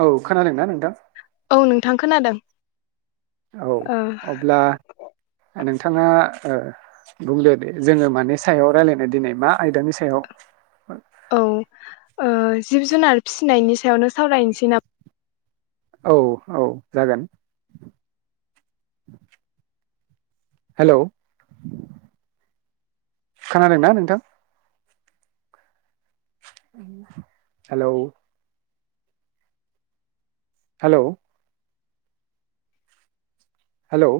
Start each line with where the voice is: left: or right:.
right: औ खोनादोंना नों
left: औ नोंथां खोनादों
right: औ
left: ओ
right: अब्ला नों नोंथाङा बुंदो दे जोङो मानि सायाव राय्लायनाय दिनै मा आयदानि सायाव [inaudible]
left: औ ओ जिब जुनार फिसिनायनि सायावनो सावरायनोसै नामा
right: औ औ जागोन हेलौ खोनादोंना नोंथां हेलौ हेलौ हेलौ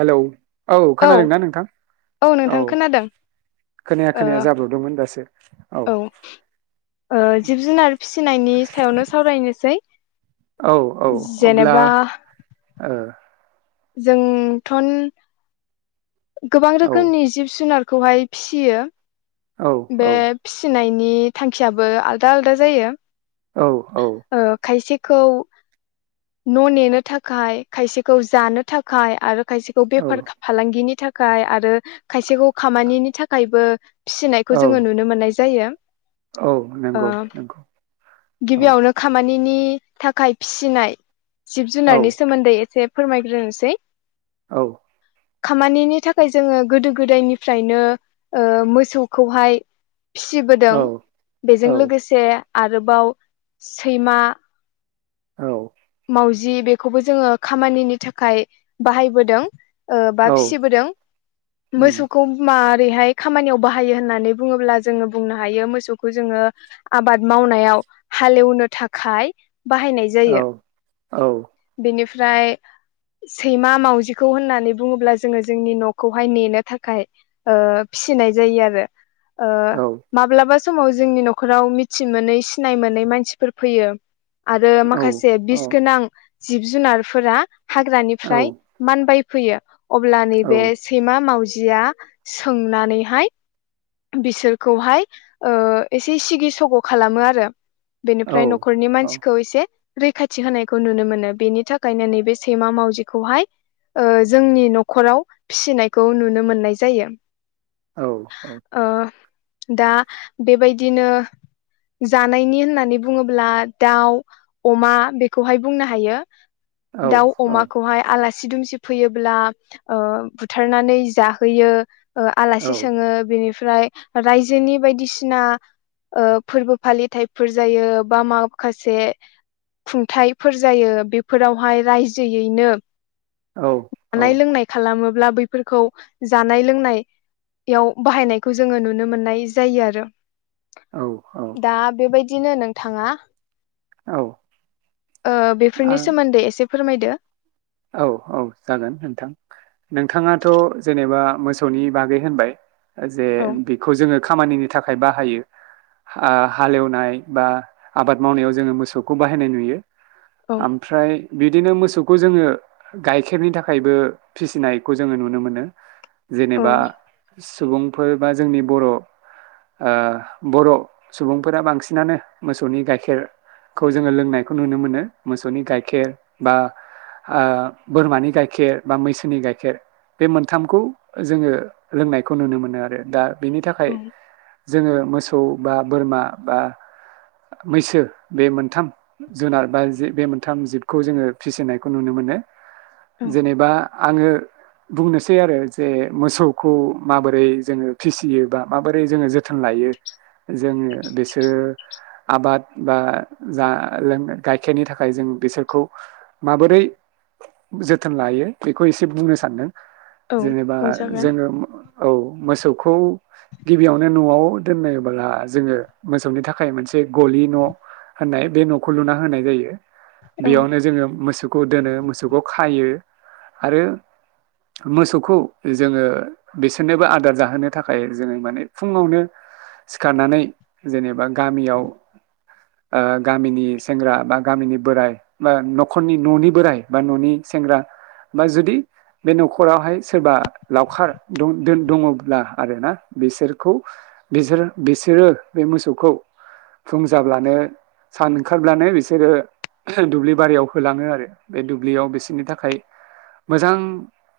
right: हेलौ औ खोनादोंना नोंथां औ
left: नोंथां खोनादों
right: खोनाया
left: ओ
right: खोनाया जाब्रबदोंमोन दासो औ
left: ओ जिब जुनार फिसिनायनि सायावनो सावरायनोसै
right: औ औ अब्ला
left: जेनेबा
right: ओ
left: जोंथ'न गोबां रोखोमनि जिब जुनारखौहाय फिसियो
right: औ
left: बे
right: औ
left: फिसिनायनि थांखियाबो आलदा आलदा जायो
right: औ औ
left: खौ न' नेनो थाखाय खायसेखौ जानो थाखाय आरो खायसेखौ
right: औ
left: बेफार फालांगिनि थाखाय आरो खायसेखौ खामानिनि थाखायबो फिसिनायखौ
right: औ
left: जोङो नुनो मोननाय जायो।
right: औ
left: ओ
right: नंगौ नंगौ औ
left: गिबियावनो खामानि नि थाखाय फिसिनाय जिब
right: औ
left: जुनारनि सोमोन्दै एसे फोरमायग्रोनोसै
right: औ
left: खामानिनि थाखाय जोङो गोदो गोदायनिफ्रायनो ओ मोसौखौहाय
right: औ
left: फिसिबोदों बेजों लोगोसे आरोबाव सैमा
right: औ
left: मावजि बेखौबो जोङो खामानिनि थाखाय बाहायबोदों ओ बा
right: औ
left: फिसिबोदों
right: उम
left: मोसौखौ मा रैहाय खामानियाव बाहायो होनानै बुङोब्ला जोङो बुंनो हायो मोसौखौ जोङो आबाद मावनायाव हालेवनो थाखाय बाहायनाय
right: औ
left: जायो
right: औ
left: बेनिफ्राय सैमा मावजिखौ होननानै बुङोब्ला जोङो जोंनि न'खौहाय नेनो थाखाय ओ फि सिनाय जायो आरो ओ
right: औ
left: माब्लाबा समाव जोंनि न'खराव मिथि मोनै सिनाय मोनै मानसिफोर फैयो आरो
right: औ
left: माखासे
right: औ
left: बिस गोनां जिब जुनारफोरा
right: औ
left: हाग्रानिफ्राय मानबाय फैयो अब्ला
right: औ
left: नैबे सैमा मावजिया सोंनानैहाय बिसोरखौहाय ओ एसे सिगि सग' खालामो आरो
right: औ
left: बेनिफ्राय न'खरनि
right: औ
left: मानसिखौ एसे रैखाथि होनायखौ नुनो मोनो बेनि थाखायनो नैबे सैमा मावजिखौहाय ओ जोंनि न'खराव फिसिनायखौ नुनो मोननाय जायो।
right: औ औ
left: ओ दा बेबायदिनो जानायनि होननानै बुङोब्ला दाउ अमा बेखौहाय बुंनो हायो
right: औ
left: दाउ अमाखौहाय आला सि दुमसि फैयोब्ला ओ बुथारनानै जाहोयो ओ
right: औ
left: आलासि सोङो बेनिफ्राय रायजोनि बायदिसिना ओ फोरबो फालिथायफोर जायो बा माखासे खुंथाइफोर जायो बेफोरावहाय राइजोयैनो जानाय
right: औ
left: लोंनाय खालामो ब्ला बैफोरखौ जानाय लोंनायाव बाहायनाय खौ जोङो नुनो मोननाय जायो आरो दा बेबाय दिनो नोंथाङा ओ बेफोरनि
right: आं
left: सोमन्दै एसे फोरमायदो
right: औ औ जागोन नोंथां नोंथाङाथ' जेनेबा मोसौनि बागै होनबाय ओ जे
left: औ
right: बेखौ जोङो खामानिनि थाखाय बाहायो ओ हालेवनाय बा आबाद मावनायाव जोङो मोसौखौ बाहायनाय नुयो
left: औ
right: ओमफ्राय बिदिनो मोसौखौ जोङो गाइखेरनि थाखायबो फिसिनायखौ जोङो नुनो मोनो
left: औ
right: जेनेबा सुबुंफोर बा जोंनि बर' ओ बर' सुबुंफोरा बांसिनानो मोसौनि गाइखेर। खौ जोङो लोंनायखौ नुनो मोनो मोसौनि गाइखेर बा। बोरमानि गाइखेर बा मैसोनि गाइखेर। बे मोनथामखौ जोङो लोंनायखौ नुनो मोनो आरो दा। बिनि
left: औ
right: थाखाय जोङो मोसौ बा बोरमा बा। मैसो बे मोनथाम जुनार बाजि बे मोनथाम जिबखौ जोङो फिसिनाय। खौ नुनो मोनो
left: औ
right: जेनेबा आङो। बुंनोसै आरो जे मोसौखौ माबोरै जोङो फिसियो बा माबोरै जोङो जोथोन लायो। यो जोङो बिसोरो। आबाद बा जा लोङो गाइखेरनि थाखाय जों बिसोरखौ। माबोरै जोथोन लायो बेखौ एसे बुंनो सानदों।
left: औ
right: जेनेबा
left: बुंजागोन
right: जोङो मो औ मोसौ। खौ गिबियावनो न'आव दोननायबोला जोङो मोसौनि थाखाय मोनसे गलि न'। होननाय बे न'खौ लुना होनाय जायो
left: औ
right: बेयावनो जोङो मो। मोसौखौ दोनो मोसौखौ खायो आरो। मोसौखौ जोङो बिसोरनोबो आदार जाहोनो थाखाय जोङो माने फुङावनो। सिखारनानै जेनेबा गामियाव । गामिनि सेंग्रा बा गामिनि बोराय बा न'ख। फोरनि न'नि बोराइ बा न'नि सेंग्रा बा जुदि। बे न'खरावहाय सोरबा लावखार द दो दङब्ला आर ना बिसोरखौ। बिसोर बिसोरो बे मोसौखौ। फुं जाब्लानो सान ओंखारब्लानो बिसोरो ओह दुब्लि बारियाव। होलाङो आरो बे दुब्लियाव बिसोरनि थाखाय। मोजां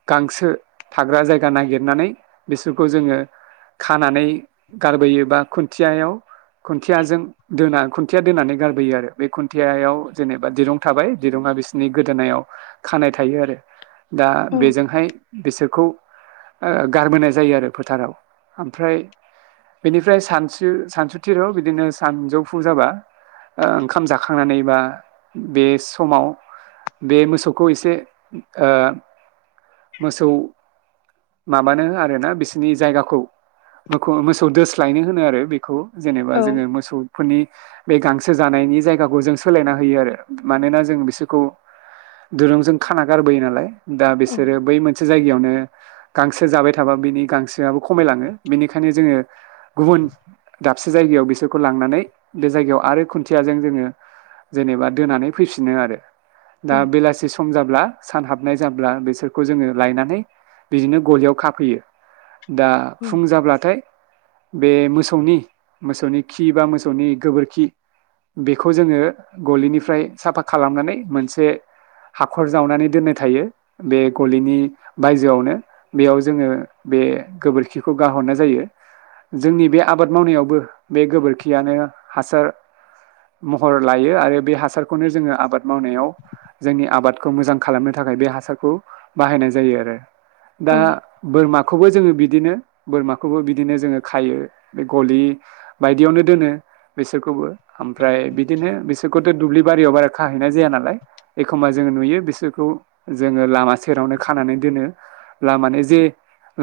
right: गांसो थाग्रा जायगा नागिरनानै बिसोरखौ जोङो। खानानै गारबोयोबा खुन्थियायाव खुन्थियाजों दोना खुन्थिया दोनानै गारबोयो आरो बे खुन्थियायाव जेनेबा दिरुं थाबाय। दिरुङा बिसोरनि गोदोनायाव खानाय थायो आरो। दा
left: औ
right: बेजोंहाय बिसोरखौ। ओ गारबोनाय जायो आरो फोथाराव ओमफ्राय। बेनिफ्राय सानसु सानसुथिराव बिदिनो सानजौफु जाबा। ओंखाम जाखांनानै बा बे। समाव बे मोसौखौ एसे ओ। मोसौ माबानो आरोना बिसोरनि जायगाखौ मोखौव मोसौ दोस्लायनो होनो आरो बेखौ। जेनेबा
left: औ
right: जोङो मोसौफोरनि बे गांसो जानायनि जायगाखौ जों सोलायना होयो आरो मानोना जों बिसोरखौ दुरुंजों खाना गारबोयो नालाय दा
left: औ
right: बिसोरो बै मोनसे जायगायावनो गांसो जाबाय थाबा बिनि गांसोआबो खमायलाङो । बेनिखायनो जोङो गुबुन दाबसे जायगायाव बिसोरखौ लांनानै बे जायगायाव आरो खुन्थियाजों जोङो जेनेबा दोनानै फैफिनो आरो दा
left: औ
right: बेलासि सम जाब्ला, सान हाबनाय जाब्ला बिसोरखौ जोङो लायनानै बिदिनो गलियाव खाफैयो। दा फुं जाब्लाथाय बे मोसौनि मोसौनि खि एबा मोसौनि गोबोरखि बेखौ जोङो गलिनिफ्राय साफा खालामनानै मोनसे हाख'र जावनानै दोननाय थायो बे गलिनि बायजोआवनो बेयाव जोङो बे गोबोरखिखौ गाहरनाय जायो। जोंनि बे आबाद मावनायावबो बे गोबोरखियानो हासार महर लायो आरो बे हासारखौनो जोङो आबाद मावनायाव जोंनि आबादखौ मोजां खालामनो थाखाय बे हासारखौ बाहायनाय जायो आरो। दा
left: औ
right: बोरमाखौबो जोङो बि दिनो बोरमाखौबो बिदिनो जोङो खायो बे गलि बायदियावनो दोनो बिसोरखौबो । ओमफ्राय बिदिनो बिसोरखौ थो दुब्लि बारियाव बारा खाहैनाय जाया नालाय एखमबा जों नुयो बिसोरखौ जोंङो लामा सेरावनो खानानै दोनो । लामानि जे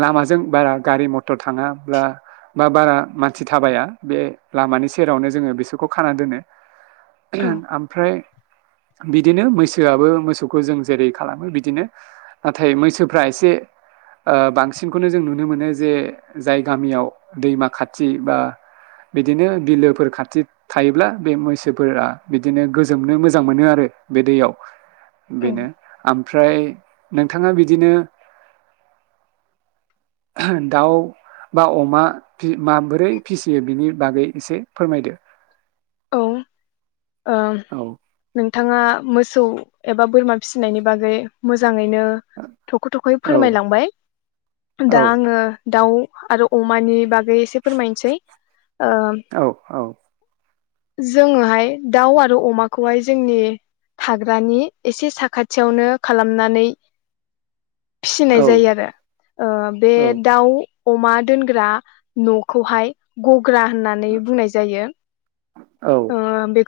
right: लामाजों बारा गारि मथर थांङाब्ला मा बारा मानसि थाबाया बे लामानि सेरावनो जोंङो बिसोरखौ खाना दोनो । आम बिदिनो मैसोआबो मोसौखौ जों जेरै खालामो बिदिनो नाथाय मैसोफ्रा एसे ओ बांसिनखौनो जों नुनो मोनो जे जाय गामियाव दैमा खाथि बा बिदिनो बिलोफोर खाथि थायोब्ला बे मैसोफोरा बिदिनो गो जोमनो मोजां मोनो आरो बे दैयाव
left: औ
right: बेनो आम ओमफ्राय नोंथांङा बिदिनो
left: [inaudible]
right: ओहो दाउ बा अमा फि माबोरै फिसियो बिनि बागै एसे फोरमायदो
left: औ ओ नों
right: औ
left: नोंथांङा मोसौ एबा बोरमा फिसिनायनि बागै मोजांङै नो थख' थख'यै
right: औ
left: फोरमायलांबाय
right: औ
left: दा आंङो दाउ आरो अमानि बागै एसे फोरमायनोसै
right: औ औ
left: जोंङोहाय दाउ आरो अमाखौहाय जोंनि हाग्रानि एसे साखाथियावनो खालामनानै फिसिनाय
right: औ
left: जायो आरो ओ बे
right: औ
left: दाउ अमा दोनग्रा नखौहाय गग्रा होननानै बुंनाय जायो ।
right: औ ।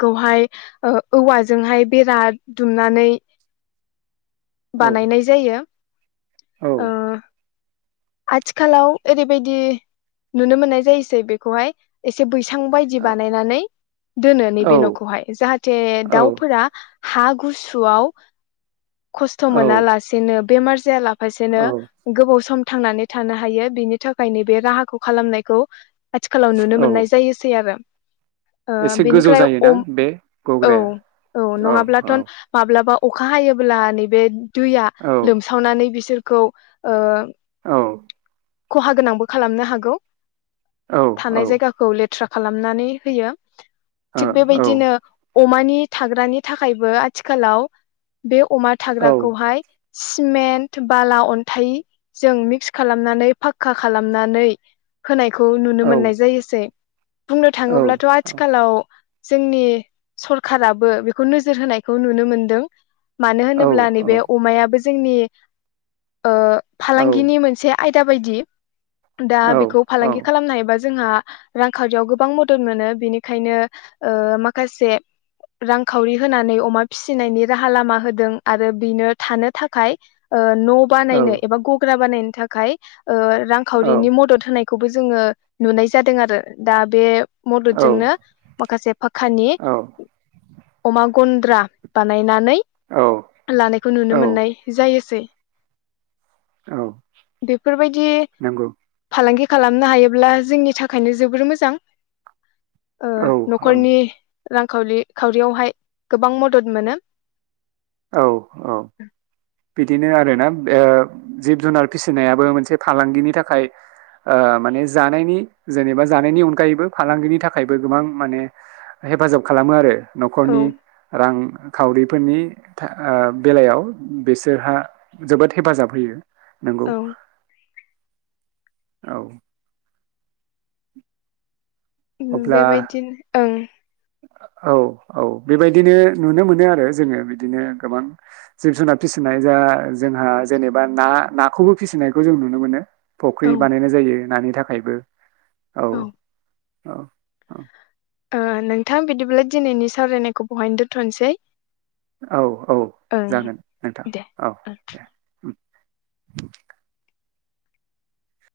left: खौहाय ओ औवाजोंहाय बेरा दुमनानै । बानायनाय जायो ओ आथिखालाव ओरैबायदि नुनो मोननाय जायोसै बेखौहाय एसे बैस सां बायदि बानायनानै दोनो नैबे नखौहाय जाहाथे दाउफोरा । हा गुसुआव खस्थ
right: औ
left: मोना लासेनो बेमार जाया लाबा फारसेनो गोबाव सम थांनानै थानो हायो बिनि थाखाय नैबे राहाखौ खालामनायखौ । आथिखालाव नुनो
right: औ
left: मोननाय जायोसै आरो । ओ
right: एसे गोजौ
left: बेनिफ्राय
right: जायोना
left: अम
right: बे
left: औ
right: गग्राया
left: औ नंङाब्लाथ माब्लाबा अखा हायोब्ला नैबे दैया लोमसावनानै बिसोरखौ ओ खहा गोनांबो खालामनो हागौ थानाय जायगाखौ लेथ थ्रा खालामनानै होयो थिग बेबायदिनो । अमानि थाग्रानि थाखायबो आथिखालाव बे अमा थाग्राखौहाय सिमेन्ट बाला अन्थाइ जों मि मिक्स खालामनानै फाक्का खालामनानै होनायखौ नुनो मोननाय जायोसै । बुंनो थांङोब्लाथ आथिखालाव । जोंनि सरखाराबो बेखौ नोजोर होनायखौ नुनो मोनदों मानो होनोब्ला नैबे अमायाबो जोंनि ओ फालांगिनि मोन आयदा बायदि दा बेखौ फालांगि खालामनो हायोबा जोंहा रांखावरियाव गोबां मदद मोनो बिनिखायनो ओ माखासे रां खावरि होनानै अमा फिसिनायनि राहा लामा होदों आरो बेनो थानो थाखाय ओ न बानायनो एबा गग्रा बानायनो थाखाय ओ रांखावरिनि मदद होनाय । खौबो जोंङो नुनाय जादों आरो दा बे मददजोंनो माखासे फाखानि अमा गन्द्रा बानायनानै
right: औ
left: लानायखौ नुनो मोननाय जायोसै
right: औ
left: बेफोरबायदि
right: नंगौ
left: फालांगि खालामनो हायोब्ला जोंनि थाखायनो जोबोर मोजां ओ
right: औ औ
left: न'खरनि रांखावरि खावरियावहाय गोबां मदद मोनो
right: औ औ बिदिनो आरो ना ओ जिब जुनार फिसिनायाबो मोनसे फालांगिनि थाखाय । ओ माने जानायनि जेनेबा जानायनि अनगायैबो फालांगिनि थाखायबो गोबां माने हेफाजाब खालामो आरो
left: औ
right: न'खरनि रांखावरिफोरनि था बेलायाव बिसोरहा जोबोद हेफाजाब होयो नोंगौ
left: औ
right: औ [unintelligible]
left: उम
right: अब्ला
left: बेबायदिनो ओं
right: औ औ बेबायदिनो नुनो मोनो आरो जोङो बिदिनो गोबां जिब जुनार फि फिसिनाय जा जोंहा जेनेबा ना नाखौबो फिसिनायखौ जों नुनो मोनो । फुख्रि
left: औ
right: बानायनाय जायो नानि थाखायबो औ औ औ
left: ओ नोंथां बिदिब्ला दिनैनि सावरायनायखौ बहायनो दोन्थ'नोसै
right: औ औ जागोन नोंथां
left: दे
right: औ
left: ओ
right: दे । [unintelligible]